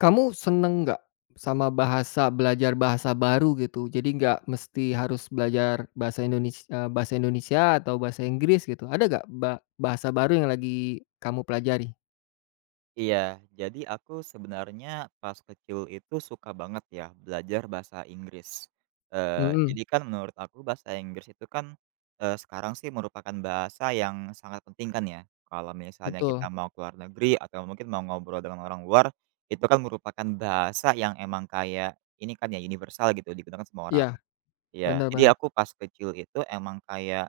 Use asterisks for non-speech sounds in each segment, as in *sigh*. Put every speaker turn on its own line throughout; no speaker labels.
Kamu seneng nggak sama belajar bahasa baru gitu? Jadi nggak mesti harus belajar bahasa Indonesia atau bahasa Inggris gitu. Ada nggak bahasa baru yang lagi kamu pelajari?
Iya, jadi aku sebenarnya pas kecil itu suka banget ya belajar bahasa Inggris. Eee,
Mhm,
jadi kan menurut aku bahasa Inggris itu kan, sekarang sih merupakan bahasa yang sangat penting kan ya. Kalau misalnya kita
betul.
mau keluar negeri atau mungkin mau ngobrol dengan orang luar, itu kan merupakan bahasa yang emang kayak ini kan ya universal gitu digunakan semua
Iya,
orang. Iya,
benar
jadi
banget.
aku pas kecil itu emang kayak,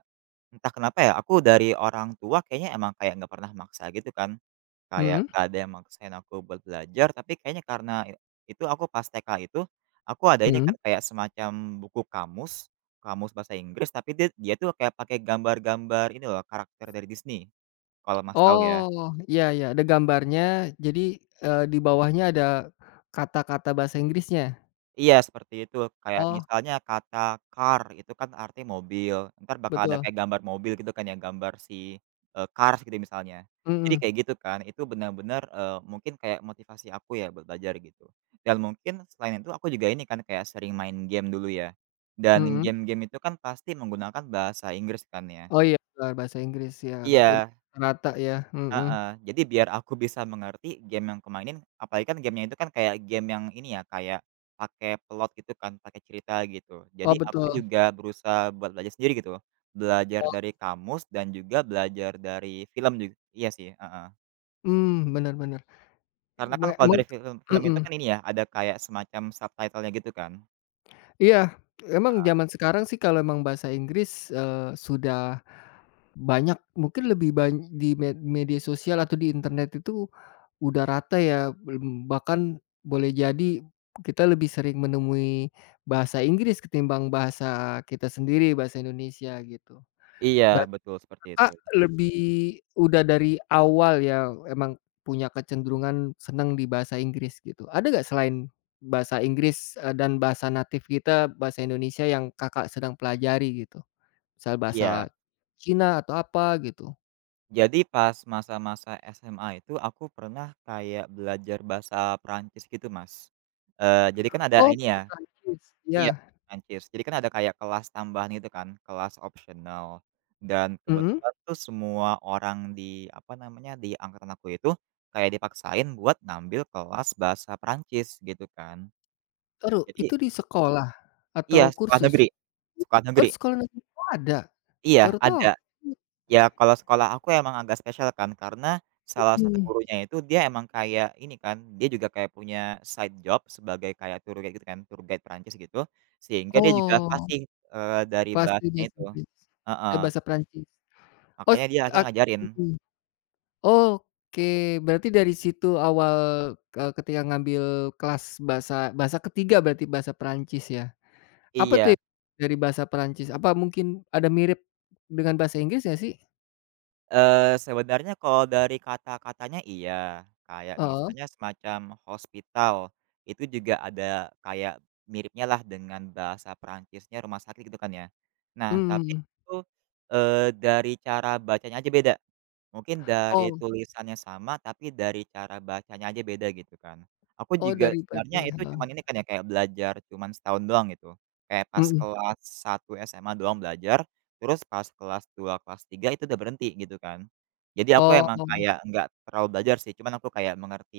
entah kenapa ya, aku dari orang tua kayaknya emang kayak nggak pernah maksa gitu kan. Kayak
Mhm,
nggak ada yang maksain aku buat belajar, tapi kayaknya karena itu aku pas TK itu, aku ada ini
mhm.
kan kayak semacam buku kamus, kamus bahasa Inggris, tapi dia dia tuh kayak pakai gambar-gambar ini loh, karakter dari Disney, kalau Mas tahu ya.
Oh, iya, iya, ada gambarnya jadi, di bawahnya ada kata-kata bahasa Inggrisnya?
Iya seperti itu, kayak
Oh,
misalnya kata car itu kan artinya mobil, ntar bakal ada
betul.
kayak gambar mobil gitu kan ya, gambar si, Cars gitu misalnya. Jadi
Mhm,
kayak gitu kan, itu benar-benar, mungkin kayak motivasi aku ya buat belajar gitu. Dan mungkin selain itu aku juga ini kan kayak sering main game dulu ya, dan
mhm.
game-game itu kan pasti menggunakan bahasa Inggris kan ya.
Oh iya, bener bahasa Inggris ya, udah
Iya.
rata ya, mhm.
Heeh, jadi biar aku bisa mengerti game yang kemainin, apalagi kan gamenya itu kan kayak game yang ini ya, kayak pakai plot gitu kan, pakai cerita gitu.
Oh,
Jadi aku
betul.
juga berusaha buat belajar sendiri gitu loh, belajar
Oh.
dari kamus dan juga belajar dari film juga. Iya sih, heeh.
Mmm, bener bener.
Karena kan kalau
Emang,
dari film film itu
mhm,
kan ini ya, ada kayak semacam subtitle-nya gitu kan.
iya, emang zaman sekarang sih, kalau emang bahasa Inggris, sudah banyak, mungkin lebih di media sosial atau di internet itu udah rata ya, mmm, bahkan boleh jadi kita lebih sering menemui bahasa Inggris ketimbang bahasa kita sendiri, bahasa Indonesia gitu.
Iya, betul seperti itu.
Kakak udah dari awal ya emang punya kecenderungan senang di bahasa Inggris gitu. Ada nggak selain bahasa Inggris, dan bahasa natif kita, bahasa Indonesia yang Kakak sedang pelajari gitu? Misal bahasa
Iya,
Cina atau apa gitu?
jadi pas masa-masa SMA itu aku pernah kayak belajar bahasa Perancis gitu, Mas. Jadi kan ada
Oh,
ini
bahasa
ya.
Prancis,
Iya,
ya,
Prancis. Jadi kan ada kayak kelas tambahan gitu kan, kelas opsional. Dan
mhm.
kebetulan tuh semua orang di, apa namanya, di angkatan aku itu kayak dipaksain buat ngambil kelas bahasa Prancis gitu kan.
Taruh, itu
Jadi
di sekolah
iya,
atau
sekolah
kursus?
negeri, sekolah
Oh, di
negeri.
sekolah negeri? Oh, ada?
Iya,
Baru tahu
ada.
aku.
Ya, kalau sekolah aku emang agak spesial kan, karena salah satu
Mhm.
gurunya itu dia emang kayak ini kan, dia juga kayak punya side job sebagai kayak tour guide gitu kan, tour guide Perancis gitu, sehingga dia juga
Oh,
fasih, dari
pasti
bahasanya
bahasa
itu.
Inggris.
Heeh,
Eh, bahasa Prancis. Oh, s
makanya dia akhirnya
ak
ngajarin.
mhm. Oke, berarti dari situ awal, ketika ngambil kelas bahasa bahasa ketiga berarti bahasa Perancis ya? Apa tuh
Iya.
ya dari bahasa Perancis? Apa mungkin ada mirip dengan bahasa Inggris nggak sih?
Sebenarnya kalau dari kata-katanya iya, kayak
Heeh,
misalnya semacam hospital, itu juga ada kayak miripnya lah dengan bahasa Perancisnya rumah sakit gitu kan ya. Nah tapi
mhm.
itu, dari cara bacanya aja beda. Mungkin dari
Oh,
tulisannya sama, tapi dari cara bacanya aja beda gitu kan. Aku
oh,
juga
dari baca,
sebenarnya itu
heeh,
cuman ini kan ya, kayak belajar cuman setahun doang gitu. Kayak pas
mhm.
kelas satu SMA doang belajar, terus pas kelas 2 kelas 3 itu udah berhenti gitu kan. Jadi aku
Oh,
emang kayak nggak terlalu belajar sih, cuman aku kayak mengerti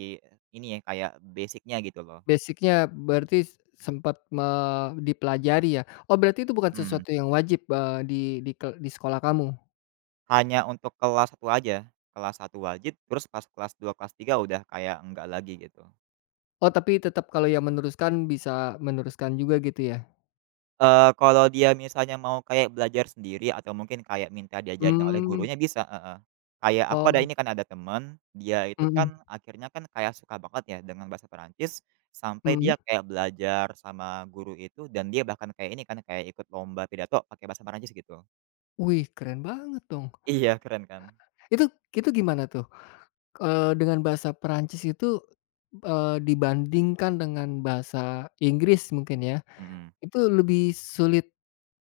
ini ya, kayak basic-nya gitu loh.
basic-nya berarti sempat dipelajari ya? Oh berarti itu bukan
Mhm.
sesuatu yang wajib, di sekolah kamu?
Hanya untuk kelas satu aja, kelas satu wajib, terus pas kelas 2 kelas 3 udah kayak enggak lagi gitu.
Oh tapi tetap kalau yang meneruskan bisa meneruskan juga gitu ya?
Kalau dia misalnya mau kayak belajar sendiri atau mungkin kayak minta diajarin oleh
Mmm,
gurunya bisa, heeh. Kayak aku ada
oh.
ini kan ada temen, dia itu
Mhm,
kan akhirnya kan kayak suka banget ya dengan bahasa Perancis, sampai
mhm.
dia kayak belajar sama guru itu dan dia bahkan kayak ini kan, kayak ikut lomba pidato pakai bahasa Perancis gitu.
Wih, keren banget dong.
Iya, keren kan?
Itu itu gimana tuh? Dengan bahasa Perancis itu, dibandingkan dengan bahasa Inggris mungkin ya,
Mhm.
itu lebih sulit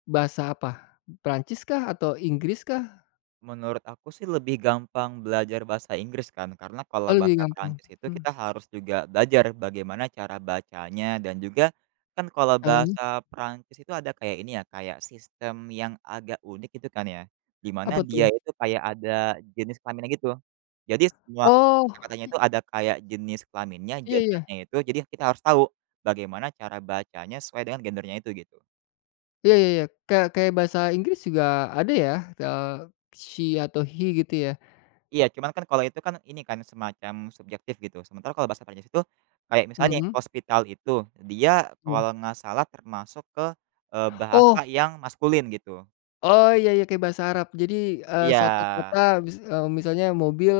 bahasa apa? Perancis kah atau Inggris kah?
Menurut aku sih lebih gampang belajar bahasa Inggris kan, karena
Oh,
kalau
lebih
bahasa
gampang.
Perancis itu
Mmm,
kita harus juga belajar bagaimana cara bacanya dan juga kan kalau
heeh,
bahasa Perancis itu ada kayak ini ya, kayak sistem yang agak unik itu kan ya,
apa
dimana dia
tuh?
itu kayak ada jenis kelaminnya gitu. Jadi semua
Oh,
kata-katanya itu
i
ada kayak jenis kelaminnya,
iya, iya.
gendernya itu, jadi kita harus tahu bagaimana cara bacanya sesuai dengan gendernya itu gitu.
Iya, iya, iya. Kayak kayak bahasa Inggris juga ada ya, eee, she atau he gitu ya?
Iya, cuman kan kalau itu kan ini kan semacam subjektif gitu. Sementara kalau bahasa Perancis itu kayak misalnya
Mhm,
hospital itu, dia
iya.
kalau nggak salah termasuk ke, bahasa
Oh,
yang maskulin gitu.
oh, iya, iya, kayak bahasa Arab. Jadi,
Iya.
suatu kata misalnya mobil,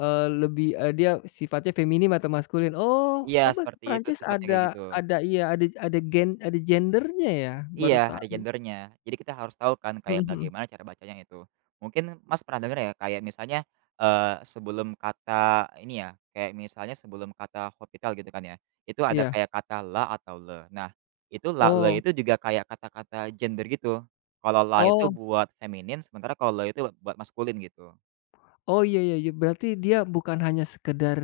lebih, dia sifatnya feminim atau maskulin. Oh,
Iya,
oh, bahasa
seperti itu
Perancis
sifatnya kayak
ada
gitu.
ada iya, ada gendernya ya?
Iya,
Baru
ada
tahu.
gendernya. Jadi kita harus tahu kan
Mhm,
kayak
mhm,
bagaimana cara bacanya itu. Mungkin Mas pernah dengar ya kayak misalnya, eee, sebelum kata ini ya, kayak misalnya sebelum kata hospital gitu kan ya, itu ada
iya.
kayak kata la atau le. Nah, itu la, le
Oh,
itu juga kayak kata-kata gender gitu. Kalau la itu
oh.
buat feminin, sementara kalau le itu buat maskulin gitu.
Oh, iya, iya, iya, berarti dia bukan hanya sekedar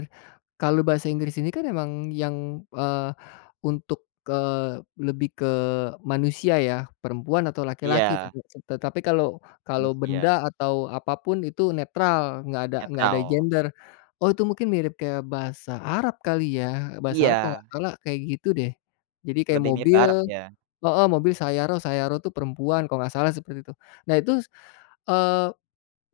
kalau bahasa Inggris ini kan emang yang, eee, untuk, eee, lebih ke manusia ya, perempuan atau laki-laki,
Iya,
tetapi kalau kalau benda
manusia,
atau apapun itu netral, nggak ada
netral.
gender. Oh, itu mungkin mirip kayak bahasa Arab kali ya, bahasa Arab kalau
Iya,
nggak salah kayak gitu deh. Jadi kayak
lebih mirip
mobil,
Arab ya.
oh, oh, mobil Sayaro Sayaro tuh perempuan kalau nggak salah seperti itu. Nah itu, eee.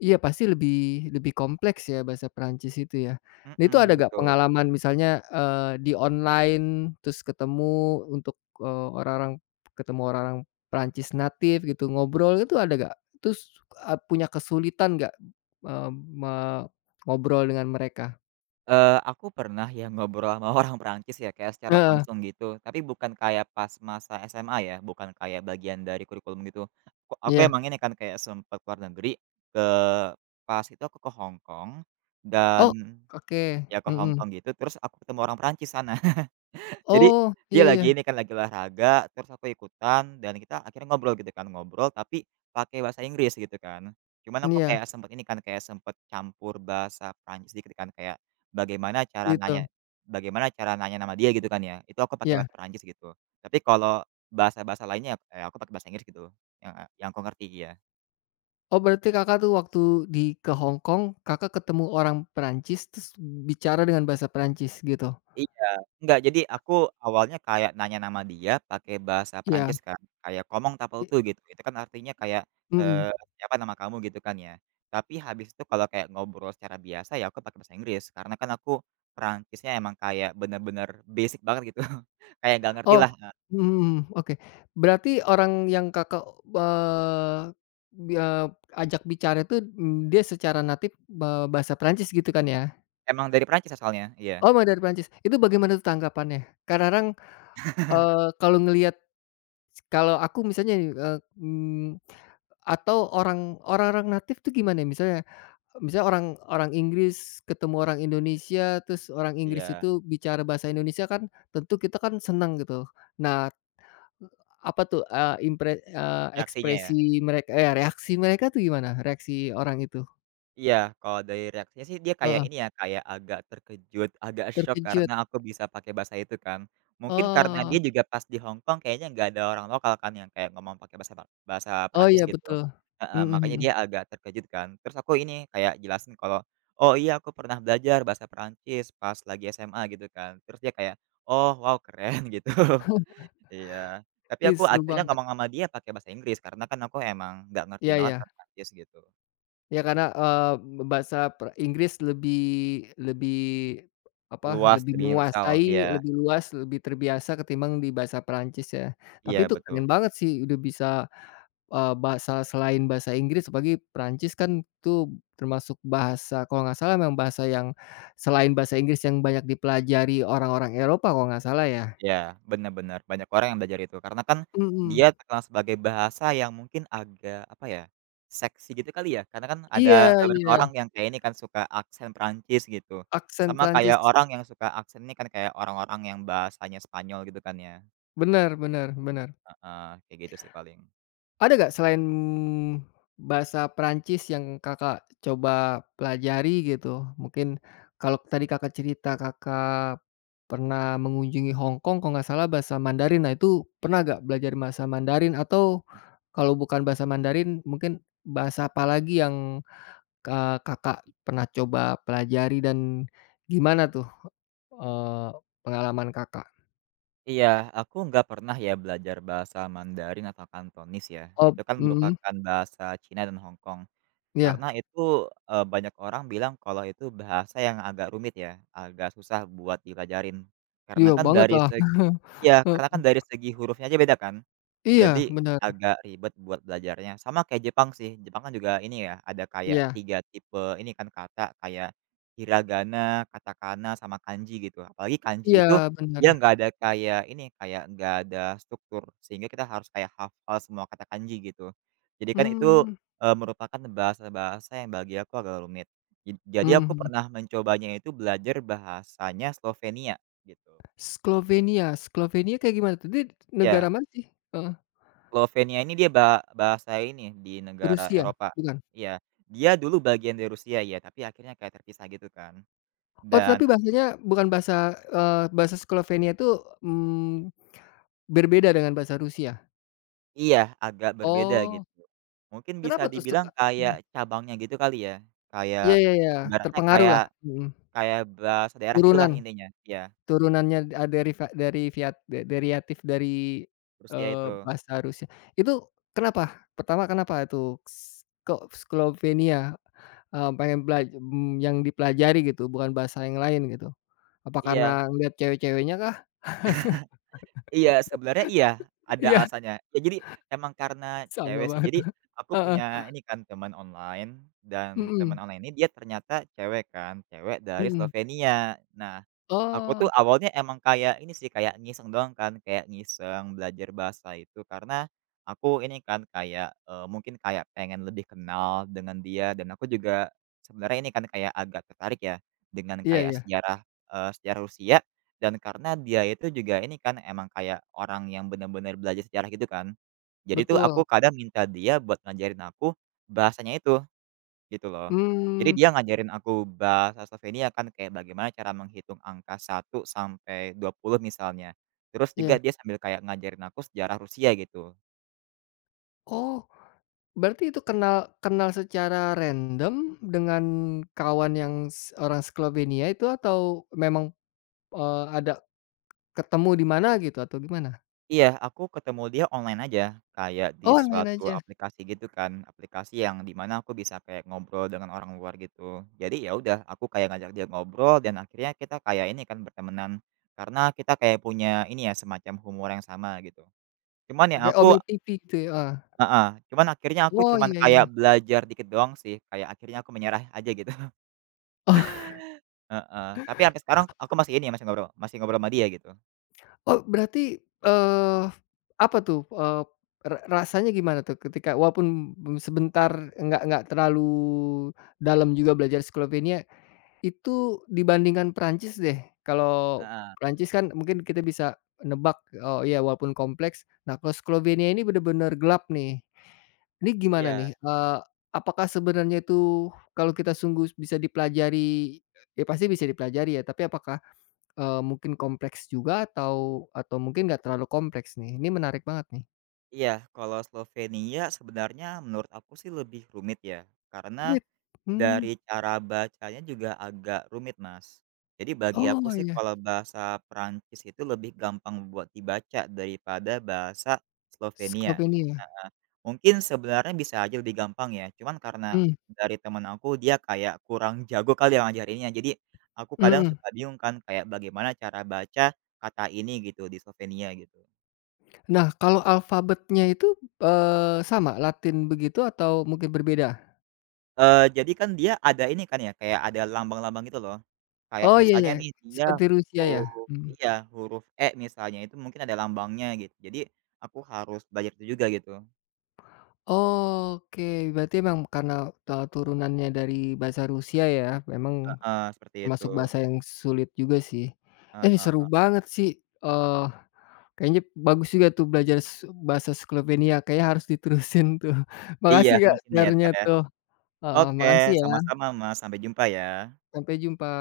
Iya pasti lebih lebih kompleks ya bahasa Perancis itu ya. Nah itu ada
Mhm,
gak
betul.
pengalaman misalnya, di online terus ketemu untuk, eee, orang-orang ketemu orang-orang Perancis native gitu ngobrol itu ada gak? Terus, punya kesulitan nggak, eee, me ngobrol dengan mereka?
Aku pernah ya ngobrol sama *laughs* orang Perancis ya kayak secara
Heeh,
langsung gitu, tapi bukan kayak pas masa SMA ya, bukan kayak bagian dari kurikulum gitu. Aku
iya.
emang ini kan kayak sempet ke luar negeri, ke pas itu aku ke Hong Kong dan
Oh, oke,
ya ke Hong
mhm.
Kong gitu, terus aku ketemu orang Perancis sana. Jadi
Oh,
dia
iya, iya,
lagi ini kan, lagi olahraga, terus aku ikutan dan kita akhirnya ngobrol gitu kan, ngobrol tapi pakai bahasa Inggris gitu kan. Cuman aku
iya,
kayak sempet ini kan, kayak sempet campur bahasa Prancis dikit kan, kayak bagaimana cara
gitu,
nanya bagaimana cara nanya nama dia gitu kan ya, itu aku pakai
iya.
bahasa Prancis gitu. Tapi kalau bahasa-bahasa lainnya, aku pakai bahasa Inggris gitu, yang, yang aku ngerti, ya.
Oh berarti Kakak tuh waktu di ke Hong Kong, Kakak ketemu orang Perancis terus bicara dengan bahasa Perancis gitu?
Iya, enggak, jadi aku awalnya kayak nanya nama dia pakai bahasa
Iya,
Perancis kan, kayak "Comment allez
i
vous?" gitu, itu kan artinya kayak,
mhm.
eee, "Siapa nama kamu?" gitu kan ya. Tapi habis itu kalau kayak ngobrol secara biasa ya aku pakai bahasa Inggris, karena kan aku Perancisnya emang kayak bener-bener basic banget gitu, *laughs* kayak nggak ngerti
Oh,
lah,
mhm, mhm, oke. Berarti orang yang Kakak, eee, bi eee, ajak bicara itu, dia secara natif, bahasa Perancis gitu kan ya?
emang dari Perancis asalnya, iya
Oh emang dari Perancis, itu bagaimana tuh tanggapannya? Karena orang, kalau ngelihat, kalau aku misalnya nih, atau orang-orang natif tuh gimana ya? Misalnya Misalnya orang orang Inggris ketemu orang Indonesia, terus orang Inggris
iya,
itu bicara bahasa Indonesia kan tentu kita kan senang gitu. Nah, apa tuh,
reaksinya ya.
ekspresi mereka, eh, reaksi mereka tuh gimana? Reaksi orang itu?
Iya, kalau dari reaksinya sih dia kayak
Heeh,
ini ya, kayak agak terkejut, *laughs* agak syok
terkejut?
karena aku bisa pakai bahasa itu kan. Mungkin karena
Oh.
dia juga pas di Hong Kong kayaknya nggak ada orang lokal kan yang kayak ngomong pakai bahasa bahasa
Oh,
Perancis
iya
gitu.
betul.
Heeh,
Mhm, mhm.
makanya dia agak terkejut kan. Terus aku ini kayak jelasin kalau, "Oh iya aku pernah belajar bahasa Perancis pas lagi SMA," gitu kan. Terus dia kayak, "Oh wow keren," *laughs* gitu. Iya. Tapi
Ih,
aku
seru
akhirnya
banget.
ngomong sama dia pakai bahasa Inggris karena kan aku emang nggak ngerti
Iya,
banget
iya.
kan Perancis gitu.
Ya karena, bahasa Inggris lebih lebih apa,
Luas,
lebih
lebih universal, dia.
menguasai, lebih luas, lebih terbiasa ketimbang di bahasa Perancis ya. Tapi
Iya
itu
betul,
keren banget sih udah bisa, bahasa selain bahasa Inggris apalagi Perancis kan itu termasuk bahasa kalau nggak salah memang bahasa yang selain bahasa Inggris yang banyak dipelajari orang-orang Eropa kalau nggak salah ya.
iya, benar-benar banyak orang yang belajar itu karena kan
Mhm.
dia terkenal sebagai bahasa yang mungkin agak apa ya, seksi gitu kali ya karena kan ada
Iya,
beberapa
iya,
orang yang kayak ini kan suka aksen Perancis gitu,
aksen
sama kayak
Perancis.
orang yang suka aksen ini kan kayak orang-orang yang bahasanya Spanyol gitu kan ya,
Bener, bener, bener.
heeh, kayak gitu sih paling.
Ada nggak selain bahasa Perancis yang Kakak coba pelajari gitu? Mungkin kalau tadi Kakak cerita Kakak pernah mengunjungi Hong Kong kalau nggak salah bahasa Mandarin, nah itu pernah nggak belajar bahasa Mandarin? Atau kalau bukan bahasa Mandarin mungkin bahasa apa lagi yang, Kakak pernah coba pelajari dan gimana tuh, eee, pengalaman Kakak?
Iya, aku nggak pernah ya belajar bahasa Mandarin atau Kantonis ya,
Oh,
itu kan
mhm,
merupakan bahasa Cina dan Hong Kong. Karena
iya,
itu, banyak orang bilang kalau itu bahasa yang agak rumit ya, agak susah buat dipelajarin. Karena
iya
kan
banget
dari
lah.
seg
*laughs*
karena kan dari segi hurufnya aja beda kan.
Iya,
Jadi
benar.
agak ribet buat belajarnya. Sama kayak Jepang sih, Jepang kan juga ini ya, ada kayak
Iya.
3 tipe ini kan kata, kayak hiragana, katakana, sama kanji gitu. Apalagi kanji itu
Iya, bener.
dia nggak ada kayak ini, kayak nggak ada struktur, sehingga kita harus kayak hafal semua kata kanji gitu. Jadi kan itu,
Mmm,
merupakan bahasa-bahasa yang bagi aku agak rumit. Jadi
mhm,
aku
mhm.
pernah mencobanya itu belajar bahasanya Slovenia gitu.
Slovenia, Slovenia kayak gimana tuh? Dia negara
Ya.
mana sih? Heeh,
Slovenia ini dia bahasa ini, di negara
Rusia?
Eropa.
Bukan?
Iya, dia dulu bagian dari Rusia ya, tapi akhirnya kayak terpisah gitu kan,
Oh,
dan
tapi bahasanya bukan bahasa Slovenia itu, mmm, berbeda dengan bahasa Rusia?
iya, agak berbeda
Oh,
gitu. Mungkin bisa
kenapa tuh
dibilang
suka?
kayak
Mhm,
cabangnya gitu kali ya, kayak
iya, iya, iya,
ibaratnya
terpengaruh
kayak
lah, mhm,
kayak bahasa daerah gitulah
turunan.
intinya, iya,
Turunannya a dari fa dari viat de deriatif dari,
Rusia
eee,
itu.
bahasa Rusia. Itu kenapa? Pertama kenapa itu kok Slovenia, pengen yang dipelajari gitu, bukan bahasa yang lain gitu? Apa
Iya.
karena ngelihat cewek-ceweknya kah?
Iya, sebenarnya iya, ada
Iya,
alasannya. Ya jadi emang karena
sama
cewek sih.
banget,
Jadi aku
heeh,
punya ini kan teman online dan teman
mhm,
online ini dia ternyata cewek kan, cewek dari
mhm.
Slovenia. Nah, aku
Oh,
tuh awalnya emang kayak ini sih, kayak ngiseng doang kan, kayak ngiseng belajar bahasa itu karena aku ini kan kayak, mungkin kayak pengen lebih kenal dengan dia dan aku juga sebenarnya ini kan kayak agak tertarik ya dengan
iya,
kayak
iya,
sejarah, sejarah Rusia dan karena dia itu juga ini kan emang kayak orang yang benar-benar belajar sejarah gitu kan. Jadi tuh
betul,
aku kadang minta dia buat ngajarin aku bahasanya itu, gitu loh. Jadi
mmm,
dia ngajarin aku bahasa Slovenia kan kayak bagaimana cara menghitung angka 1 sampai 20 misalnya. Terus juga
iya,
dia sambil kayak ngajarin aku sejarah Rusia gitu.
oh. Berarti itu kenal kenal secara random dengan kawan yang orang Slovenia itu atau memang, ada ketemu di mana gitu atau gimana?
Iya, aku ketemu dia online aja, kayak di
Oh, main
suatu
aja,
aplikasi gitu kan, aplikasi yang di mana aku bisa kayak ngobrol dengan orang luar gitu. Jadi ya udah, aku kayak ngajak dia ngobrol dan akhirnya kita kayak ini kan bertemanan, karena kita kayak punya ini ya, semacam humor yang sama gitu. Cuman ya
pakai
aku
Omegle TV gitu ya? Heeh.
heeh, cuman akhirnya aku
Oh,
cuman
iya,
kayak
iya.
belajar dikit doang sih, kayak akhirnya aku menyerah aja gitu, *laughs* heeh. Tapi sampai sekarang aku masih ini, ya, masih ngobrol sama dia gitu.
Oh berarti, apa tuh, eee, ra rasanya gimana tuh ketika walaupun sebentar nggak terlalu dalam juga belajar Slovenia, itu dibandingkan Perancis deh, kalau
Heeh,
Perancis kan mungkin kita bisa nebak, oh iya walaupun kompleks, nah kalau Slovenia ini benar-benar gelap nih. Ini gimana
iya.
nih, apakah sebenarnya itu kalau kita sungguh bisa dipelajari ya pasti bisa dipelajari ya, tapi apakah, mungkin kompleks juga atau mungkin nggak terlalu kompleks nih? Ini menarik banget nih.
Iya, kalau Slovenia sebenarnya menurut aku sih lebih rumit ya, karena
Rumit? Mmm,
dari cara bacanya juga agak rumit, Mas. Jadi bagi
oh
aku sih
iya,
kalau bahasa Perancis itu lebih gampang buat dibaca daripada bahasa Slovenia.
Skopenia.
Mungkin sebenarnya bisa aja lebih gampang ya, cuman karena
Mmm,
dari teman aku dia kayak kurang jago kali yang ngajarinnya. Jadi aku kadang
mhm.
suka bingung kan kayak bagaimana cara baca kata ini gitu di Slovenia gitu.
Nah, kalau alfabetnya itu, sama Latin begitu atau mungkin berbeda?
Jadi kan dia ada ini kan ya, kayak ada lambang-lambang gitu loh. Kayak
Oh, iya, iya,
misalnya nih dia
seperti Rusia ya?
huruf
Mhm.
iya, huruf E misalnya itu mungkin ada lambangnya gitu. Jadi aku harus belajar itu juga gitu.
Oke, berarti emang karena, turunannya dari bahasa Rusia ya, memang
Heeh, seperti
termasuk
itu.
bahasa yang sulit juga sih. Eh, seru
Heeh.
banget sih, eee, kayaknya bagus juga tuh belajar bahasa Slovenia, kayaknya harus diterusin tuh. *laughs*
Iya
Makasih Kak,
mungkin ya,
share-nya
Kak, ya.
tuh, heeh,
Oke,
makasih ya,
sama-sama Mas, sampai jumpa ya.
sampai jumpa.